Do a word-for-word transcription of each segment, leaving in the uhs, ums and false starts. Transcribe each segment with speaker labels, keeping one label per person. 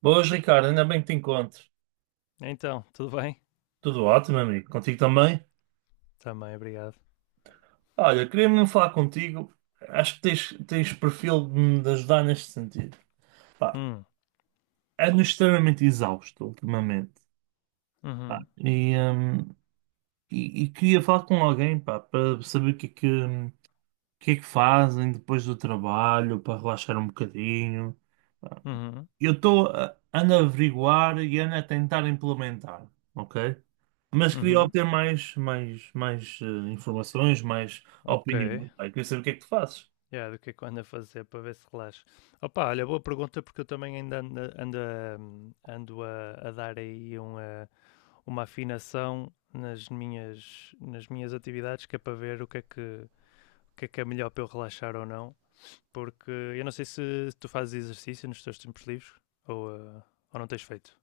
Speaker 1: Boas, Ricardo, ainda bem que te encontro.
Speaker 2: Então, tudo bem?
Speaker 1: Tudo ótimo, amigo. Contigo também?
Speaker 2: Também, obrigado.
Speaker 1: Olha, queria mesmo falar contigo. Acho que tens, tens perfil de me ajudar neste sentido. Pá,
Speaker 2: Hum,
Speaker 1: ando extremamente exausto ultimamente. Pá,
Speaker 2: uhum,
Speaker 1: e, hum, e- e queria falar com alguém, pá, para saber o que é que, hum, o que é que fazem depois do trabalho, para relaxar um bocadinho.
Speaker 2: uhum,
Speaker 1: Eu estou a ando a averiguar e ando a tentar implementar, ok? Mas queria
Speaker 2: uhum,
Speaker 1: obter mais, mais, mais eh, informações, mais
Speaker 2: ok.
Speaker 1: opiniões. Pá, eu queria saber o que é que tu fazes.
Speaker 2: Yeah, do que é que eu ando a fazer para ver se relaxo? Opa, olha, boa pergunta porque eu também ainda ando, ando, a, ando a, a dar aí uma, uma afinação nas minhas, nas minhas atividades que é para ver o que é que, o que é que é melhor para eu relaxar ou não. Porque eu não sei se tu fazes exercício nos teus tempos livres ou, eh, ou não tens feito.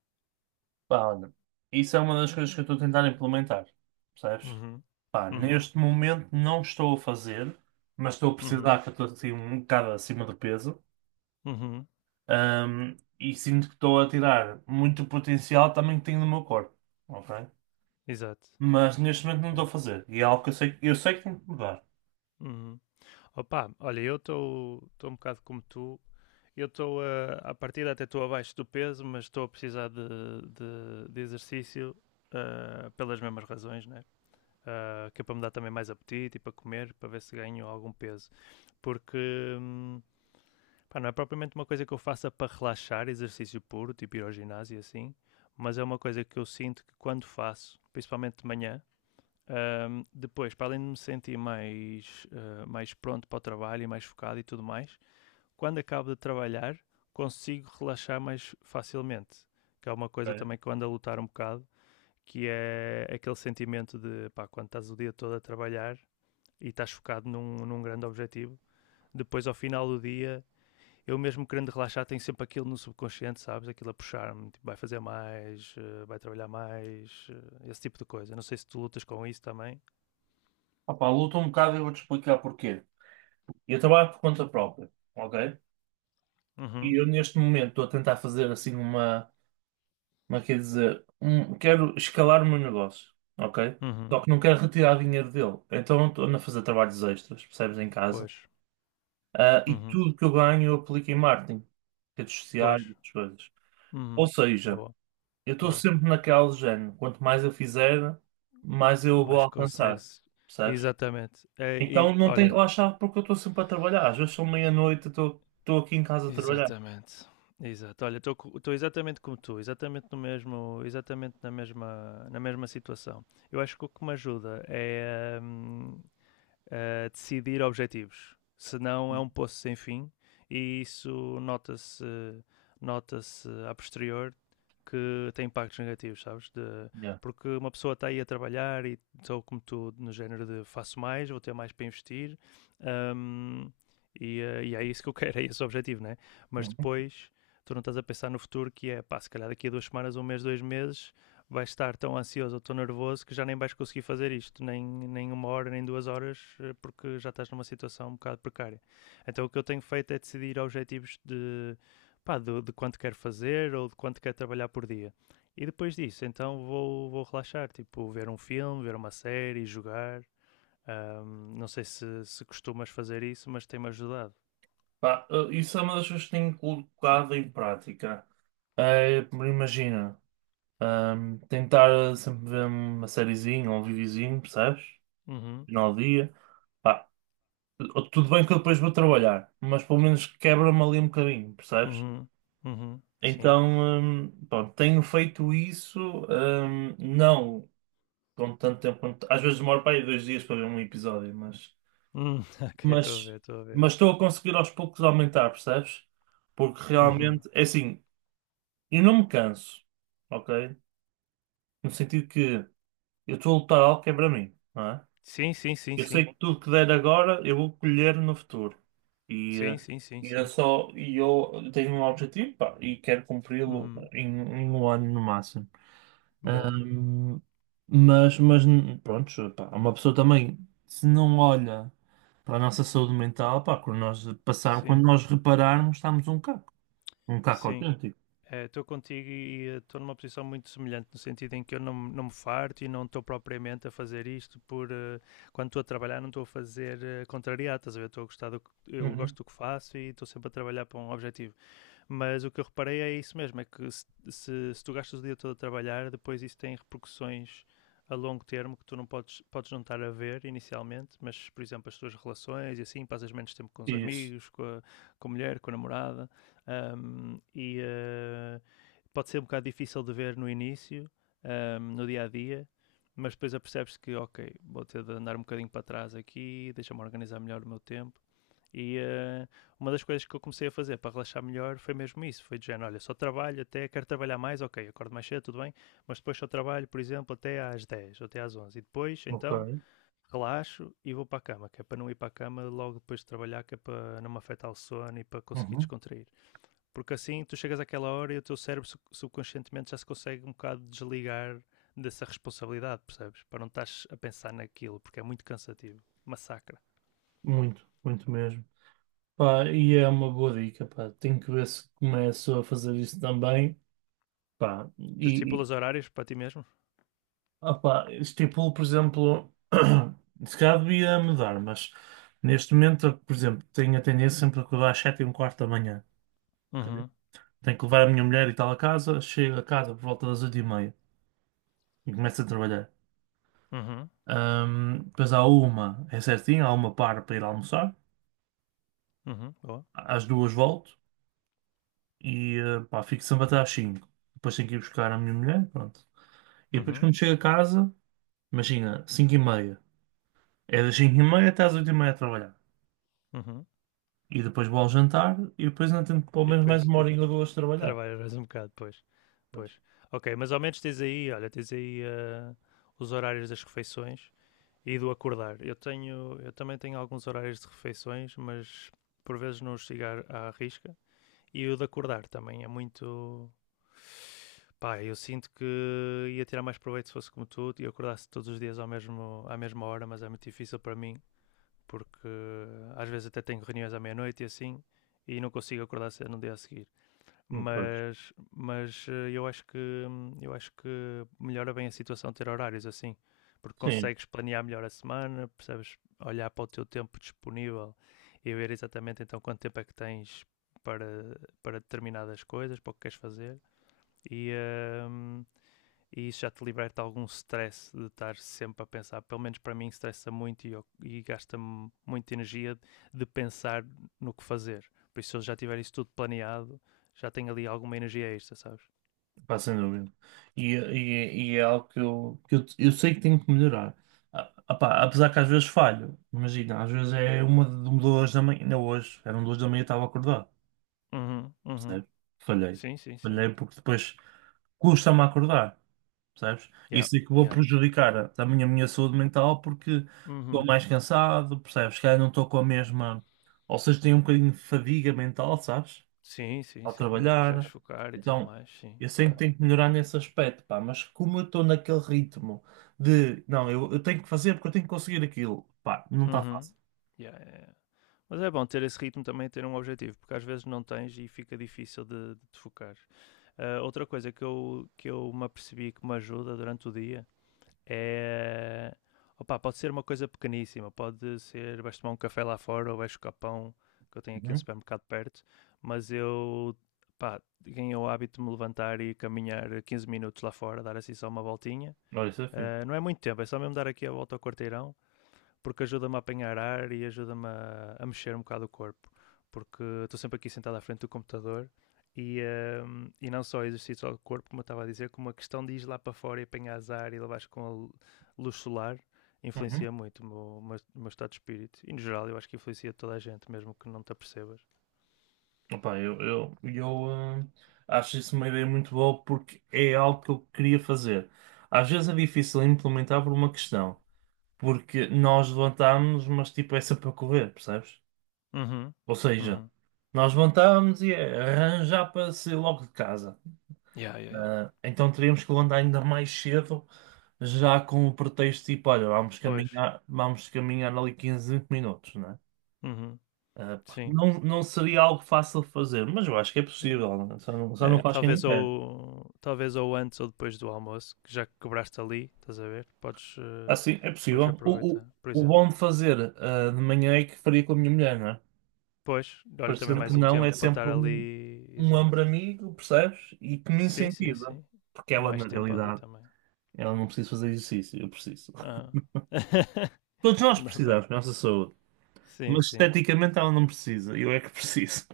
Speaker 1: Pá, olha, isso é uma das coisas que eu estou a tentar implementar, percebes?
Speaker 2: Uhum,
Speaker 1: Pá,
Speaker 2: uhum,
Speaker 1: neste momento não estou a fazer, mas estou a
Speaker 2: uhum,
Speaker 1: precisar, que eu estou assim um bocado acima do peso.
Speaker 2: uhum,
Speaker 1: Ahm, e sinto que estou a tirar muito potencial também que tenho no meu corpo, ok?
Speaker 2: exato.
Speaker 1: Mas neste momento não
Speaker 2: Yeah.
Speaker 1: estou a fazer. E é algo que eu sei, eu sei que tenho que mudar,
Speaker 2: Uhum. Opa, olha, eu estou estou um bocado como tu. Eu estou a, à partida até estou abaixo do peso, mas estou a precisar de, de, de exercício ah, pelas mesmas razões, né? Ah, que é para me dar também mais apetite e para comer, para ver se ganho algum peso. Porque hum, pá, não é propriamente uma coisa que eu faça para relaxar, exercício puro, tipo ir ao ginásio e assim, mas é uma coisa que eu sinto que quando faço, principalmente de manhã, Ahm, depois, para além de me sentir mais, ah, mais pronto para o trabalho e mais focado e tudo mais, quando acabo de trabalhar, consigo relaxar mais facilmente. Que é uma coisa
Speaker 1: ok?
Speaker 2: também que eu ando a lutar um bocado, que é aquele sentimento de pá, quando estás o dia todo a trabalhar e estás focado num, num grande objetivo, depois ao final do dia, eu mesmo querendo relaxar, tenho sempre aquilo no subconsciente, sabes? Aquilo a puxar-me, tipo, vai fazer mais, eh, vai trabalhar mais, eh, esse tipo de coisa. Não sei se tu lutas com isso também.
Speaker 1: Ah, luto um bocado e vou-te explicar porquê. Eu trabalho por conta própria, ok?
Speaker 2: Uhum.
Speaker 1: E eu neste momento estou a tentar fazer assim uma, uma quer dizer, um, quero escalar o meu negócio, ok? Só
Speaker 2: Uhum.
Speaker 1: que não quero retirar dinheiro dele. Então estou a fazer trabalhos extras, percebes, em casa.
Speaker 2: Pois.
Speaker 1: Ah, e
Speaker 2: Uhum.
Speaker 1: tudo que eu ganho eu aplico em marketing, redes sociais,
Speaker 2: Pois.
Speaker 1: outras coisas. Ou
Speaker 2: Uhum.
Speaker 1: seja,
Speaker 2: Boa,
Speaker 1: eu estou
Speaker 2: boa.
Speaker 1: sempre naquela do género, quanto mais eu fizer, mais eu vou
Speaker 2: Mas
Speaker 1: alcançar,
Speaker 2: consegues.
Speaker 1: percebes?
Speaker 2: Exatamente. É, e,
Speaker 1: Então não tenho que
Speaker 2: olha,
Speaker 1: relaxar porque eu estou sempre a trabalhar. Às vezes são meia-noite, eu estou estou aqui em casa a trabalhar.
Speaker 2: exatamente. Exato. Olha, estou exatamente como tu, exatamente no mesmo, exatamente na mesma, na mesma situação. Eu acho que o que me ajuda é hum, a decidir objetivos. Senão é um poço sem fim e isso nota-se nota-se a posterior que tem impactos negativos, sabes? De,
Speaker 1: Yeah.
Speaker 2: porque uma pessoa está aí a trabalhar e estou como tu, no género de faço mais, vou ter mais para investir hum, e, eh, e é isso que eu quero, é esse o objetivo, né? Mas
Speaker 1: Hum.
Speaker 2: depois tu não estás a pensar no futuro que é, pá, se calhar daqui a duas semanas, um mês, dois meses vais estar tão ansioso ou tão nervoso que já nem vais conseguir fazer isto, nem, nem uma hora, nem duas horas, eh, porque já estás numa situação um bocado precária. Então o que eu tenho feito é decidir objetivos de, pá, de, de quanto quero fazer ou de quanto quero trabalhar por dia. E depois disso, então vou, vou relaxar, tipo, ver um filme, ver uma série, jogar. Ahm, não sei se, se costumas fazer isso, mas tem-me ajudado.
Speaker 1: Pá, eh, isso é uma das coisas que tenho colocado em prática. É, imagina, ahm, tentar eh, sempre ver uma sériezinha ou um videozinho, percebes?
Speaker 2: Uhum,
Speaker 1: Final do dia. Pá, eh, tudo bem que eu depois vou trabalhar, mas pelo menos quebra-me ali um bocadinho, percebes?
Speaker 2: uhum, uhum, sim.
Speaker 1: Então, ahm, pronto, tenho feito isso, ahm, não com tanto tempo. quanto- Às vezes demoro para aí dois dias para ver um episódio, mas,
Speaker 2: Hum, ok, estou a ver,
Speaker 1: mas,
Speaker 2: estou a ver.
Speaker 1: mas estou a conseguir aos poucos aumentar, percebes? Porque
Speaker 2: Uhum.
Speaker 1: realmente, é assim. E não me canso, ok? No sentido que eu estou a lutar algo que é para mim, não é?
Speaker 2: Sim, sim, sim,
Speaker 1: Eu sei
Speaker 2: sim.
Speaker 1: que tudo que der agora eu vou colher no futuro. E,
Speaker 2: Sim,
Speaker 1: eh,
Speaker 2: sim, sim,
Speaker 1: e é
Speaker 2: sim.
Speaker 1: só, e eu tenho um objetivo, pá, e quero cumpri-lo
Speaker 2: Uhum.
Speaker 1: em, em um ano no máximo.
Speaker 2: Boa.
Speaker 1: Ahm, mas, mas pronto, pá, uma pessoa também, se não olha para a nossa saúde mental, pá, quando nós passarmos, quando
Speaker 2: Sim,
Speaker 1: nós repararmos, estamos um caco, um caco
Speaker 2: sim.
Speaker 1: autêntico.
Speaker 2: Eh, Estou contigo e estou numa posição muito semelhante, no sentido em que eu não, me- não me farto e não estou propriamente a fazer isto por... eh, quando estou a trabalhar não estou a fazer eh, contrariado, estás a ver? Estou a gostar do que... Eu
Speaker 1: Uhum.
Speaker 2: gosto do que faço e estou sempre a trabalhar para um objetivo. Mas o que eu reparei é isso mesmo: é que se, se, se tu gastas o dia todo a trabalhar, depois isso tem repercussões a longo termo que tu não podes, podes não estar a ver inicialmente, mas, por exemplo, as tuas relações e assim, passas menos tempo com os
Speaker 1: Isso.
Speaker 2: amigos, com a, com a mulher, com a namorada, um, e uh, pode ser um bocado difícil de ver no início, um, no dia a dia, mas depois apercebes que, ok, vou ter de andar um bocadinho para trás aqui, deixa-me organizar melhor o meu tempo. E eh, uma das coisas que eu comecei a fazer para relaxar melhor foi mesmo isso. Foi de género, olha, só trabalho até, quero trabalhar mais, ok, acordo mais cedo, tudo bem, mas depois só trabalho, por exemplo, até às dez ou até às onze. E depois,
Speaker 1: Ok.
Speaker 2: então, relaxo e vou para a cama, que é para não ir para a cama logo depois de trabalhar, que é para não me afetar o sono e para conseguir
Speaker 1: Uhum.
Speaker 2: descontrair. Porque assim, tu chegas àquela hora e o teu cérebro subconscientemente já se consegue um bocado desligar dessa responsabilidade, percebes? Para não estás a pensar naquilo, porque é muito cansativo. Massacra.
Speaker 1: Muito, muito mesmo. Pá, e é uma boa dica, pá. Tenho que ver se começo a fazer isso também, pá.
Speaker 2: Tu
Speaker 1: E, e,
Speaker 2: estipulas horários para ti mesmo?
Speaker 1: ah, pá, estipulo, por exemplo, se calhar devia mudar, mas neste momento, eu, por exemplo, tenho a tendência sempre a acordar às sete e um quarto da manhã. Ok?
Speaker 2: Uhum.
Speaker 1: Tenho que levar a minha mulher e tal a casa, chego a casa por volta das oito e meia e começo a trabalhar.
Speaker 2: Uhum,
Speaker 1: Ahm, depois há uma, é certinho, há uma para para ir almoçar,
Speaker 2: uhum, boa.
Speaker 1: às duas volto. E eh, pá, fico sempre até às cinco. Depois tenho que ir buscar a minha mulher, pronto. E depois
Speaker 2: Uhum,
Speaker 1: quando chego a casa, imagina, cinco e meia. É das cinco e meia até às oito e meia a trabalhar.
Speaker 2: uhum.
Speaker 1: E depois vou ao jantar e depois ainda tenho pelo
Speaker 2: E
Speaker 1: menos mais
Speaker 2: depois
Speaker 1: uma
Speaker 2: te-
Speaker 1: horinha ou duas de trabalhar.
Speaker 2: trabalhas mais um bocado, pois.
Speaker 1: Pois.
Speaker 2: Pois. Ok, mas ao menos tens aí, olha, tens aí ah, os horários das refeições e do acordar. Eu tenho, eu também tenho alguns horários de refeições, mas por vezes não os sigo à à risca. E o de acordar também é muito. Pá, eu sinto que ia tirar mais proveito se fosse como tu e eu acordasse todos os dias ao mesmo, à mesma hora, mas é muito difícil para mim porque eh, às vezes até tenho reuniões à meia-noite e assim, e não consigo acordar cedo no dia a seguir.
Speaker 1: Hum, pois.
Speaker 2: Mas, mas eh, eu acho que eu acho que melhora bem a situação ter horários assim, porque
Speaker 1: Sim,
Speaker 2: consegues planear melhor a semana, percebes, olhar para o teu tempo disponível e ver exatamente então quanto tempo é que tens para, para determinadas coisas, para o que queres fazer. E, ehm, e isso já te liberta algum stress de estar sempre a pensar. Pelo menos para mim, estressa muito e, e gasta-me muita energia de pensar no que fazer. Por isso, se eu já tiver isso tudo planeado, já tenho ali alguma energia extra, sabes?
Speaker 1: pá, sem dúvida. E, e- e é algo que eu, que eu, eu sei que tenho que melhorar. Ah, ah, pá, apesar que às vezes falho. Imagina, às vezes é uma, de- duas da manhã. Ainda hoje, eram duas da manhã e estava acordado.
Speaker 2: Uhum, uhum.
Speaker 1: Percebe? Falhei.
Speaker 2: Sim, sim, sim.
Speaker 1: Falhei porque depois custa-me a acordar, percebes?
Speaker 2: Yeah,
Speaker 1: Isso é que vou
Speaker 2: yeah.
Speaker 1: prejudicar também a minha saúde mental porque estou
Speaker 2: Uhum.
Speaker 1: mais cansado, percebes? Se calhar não estou com a mesma, ou seja, tenho um bocadinho de fadiga mental, sabes?
Speaker 2: Sim, sim,
Speaker 1: Ao
Speaker 2: sim. Não te consegues
Speaker 1: trabalhar.
Speaker 2: focar e tudo
Speaker 1: Então,
Speaker 2: mais, sim,
Speaker 1: eu sei que
Speaker 2: claro.
Speaker 1: tenho que melhorar nesse aspecto, pá, mas como eu estou naquele ritmo de, não, eu, eu tenho que fazer porque eu tenho que conseguir aquilo, pá, não está
Speaker 2: Uhum.
Speaker 1: fácil.
Speaker 2: Yeah, yeah, yeah. Mas é bom ter esse ritmo também, ter um objetivo, porque às vezes não tens e fica difícil de, de te focar. Ah, outra coisa que eu, que eu me apercebi que me ajuda durante o dia é. Opa, pode ser uma coisa pequeníssima, pode ser vais tomar um café lá fora ou vais buscar pão, que eu tenho aqui um
Speaker 1: Uhum.
Speaker 2: supermercado perto, mas eu pá, ganhei o hábito de me levantar e caminhar quinze minutos lá fora, dar assim só uma voltinha.
Speaker 1: Olha, isso é fixe.
Speaker 2: Ah, não é muito tempo, é só mesmo dar aqui a volta ao quarteirão porque ajuda-me a apanhar ar e ajuda-me a, a mexer um bocado o corpo. Porque estou sempre aqui sentado à frente do computador e, hum, e não só exercício ao corpo, como eu estava a dizer, como a questão de ir lá para fora e apanhar ar e levares com a luz solar
Speaker 1: Uhum.
Speaker 2: influencia muito o meu, o meu- o meu estado de espírito. E no geral eu acho que influencia toda a gente, mesmo que não te apercebas.
Speaker 1: Opa, eu, eu, eu ah, acho isso uma ideia muito boa porque é algo que eu queria fazer. Às vezes é difícil implementar por uma questão, porque nós levantámos, mas tipo é sempre para correr, percebes?
Speaker 2: Uhum.
Speaker 1: Ou seja,
Speaker 2: Uhum.
Speaker 1: nós levantámos e é arranjar para sair logo de casa.
Speaker 2: Yeah, yeah, yeah.
Speaker 1: Ah, então teríamos que levantar ainda mais cedo, já com o pretexto tipo, olha, vamos
Speaker 2: Pois.
Speaker 1: caminhar, vamos caminhar ali quinze vinte minutos, né?
Speaker 2: Uhum.
Speaker 1: Ah, pá,
Speaker 2: Sim.
Speaker 1: não, não seria algo fácil de fazer, mas eu acho que é possível, né? Só não, só não
Speaker 2: É,
Speaker 1: faz quem não
Speaker 2: talvez
Speaker 1: quer.
Speaker 2: ou talvez ou antes ou depois do almoço, que já que quebraste ali, estás a ver? Podes, eh,
Speaker 1: Assim, é
Speaker 2: podes
Speaker 1: possível. O, o,
Speaker 2: aproveitar, por
Speaker 1: o bom
Speaker 2: exemplo.
Speaker 1: de fazer ah, de manhã é que faria com a minha mulher, não é?
Speaker 2: Pois, olha também
Speaker 1: Parecendo que
Speaker 2: mais um
Speaker 1: não, é
Speaker 2: tempo para
Speaker 1: sempre
Speaker 2: estar
Speaker 1: um,
Speaker 2: ali,
Speaker 1: um
Speaker 2: exato.
Speaker 1: ombro amigo, percebes? E que me
Speaker 2: Sim, sim,
Speaker 1: incentiva.
Speaker 2: sim.
Speaker 1: Porque
Speaker 2: E
Speaker 1: ela,
Speaker 2: mais
Speaker 1: na
Speaker 2: tempo ali
Speaker 1: realidade,
Speaker 2: também.
Speaker 1: ela não precisa fazer exercício, eu preciso.
Speaker 2: Ah.
Speaker 1: Todos nós
Speaker 2: Ainda bem.
Speaker 1: precisamos da nossa saúde,
Speaker 2: Sim,
Speaker 1: mas
Speaker 2: sim.
Speaker 1: esteticamente ela não precisa, eu é que preciso.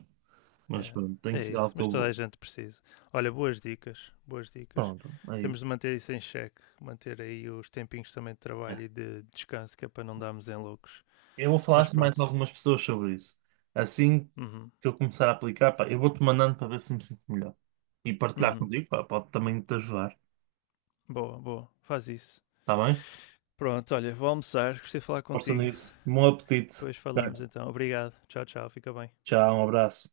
Speaker 1: Mas
Speaker 2: É.
Speaker 1: pronto, tem que
Speaker 2: É
Speaker 1: ser
Speaker 2: isso,
Speaker 1: algo que
Speaker 2: mas
Speaker 1: eu
Speaker 2: toda a
Speaker 1: vou.
Speaker 2: gente precisa. Olha, boas dicas, boas dicas.
Speaker 1: Pronto, é
Speaker 2: Temos
Speaker 1: isso.
Speaker 2: de manter isso em xeque, manter aí os tempinhos também de trabalho
Speaker 1: É.
Speaker 2: e de descanso, que é para não darmos em loucos.
Speaker 1: Eu vou
Speaker 2: Mas
Speaker 1: falar com mais
Speaker 2: pronto.
Speaker 1: algumas pessoas sobre isso. Assim
Speaker 2: Uhum.
Speaker 1: que eu começar a aplicar, pá, eu vou-te mandando para ver se me sinto melhor. E partilhar
Speaker 2: Uhum.
Speaker 1: contigo, pá, pode também te ajudar.
Speaker 2: Boa, boa. Faz isso.
Speaker 1: Está bem?
Speaker 2: Pronto, olha, vou almoçar. Gostei de falar
Speaker 1: Força
Speaker 2: contigo.
Speaker 1: nisso. Bom apetite.
Speaker 2: Depois
Speaker 1: Tá.
Speaker 2: falamos então. Obrigado. Tchau, tchau. Fica bem.
Speaker 1: Tchau, um abraço.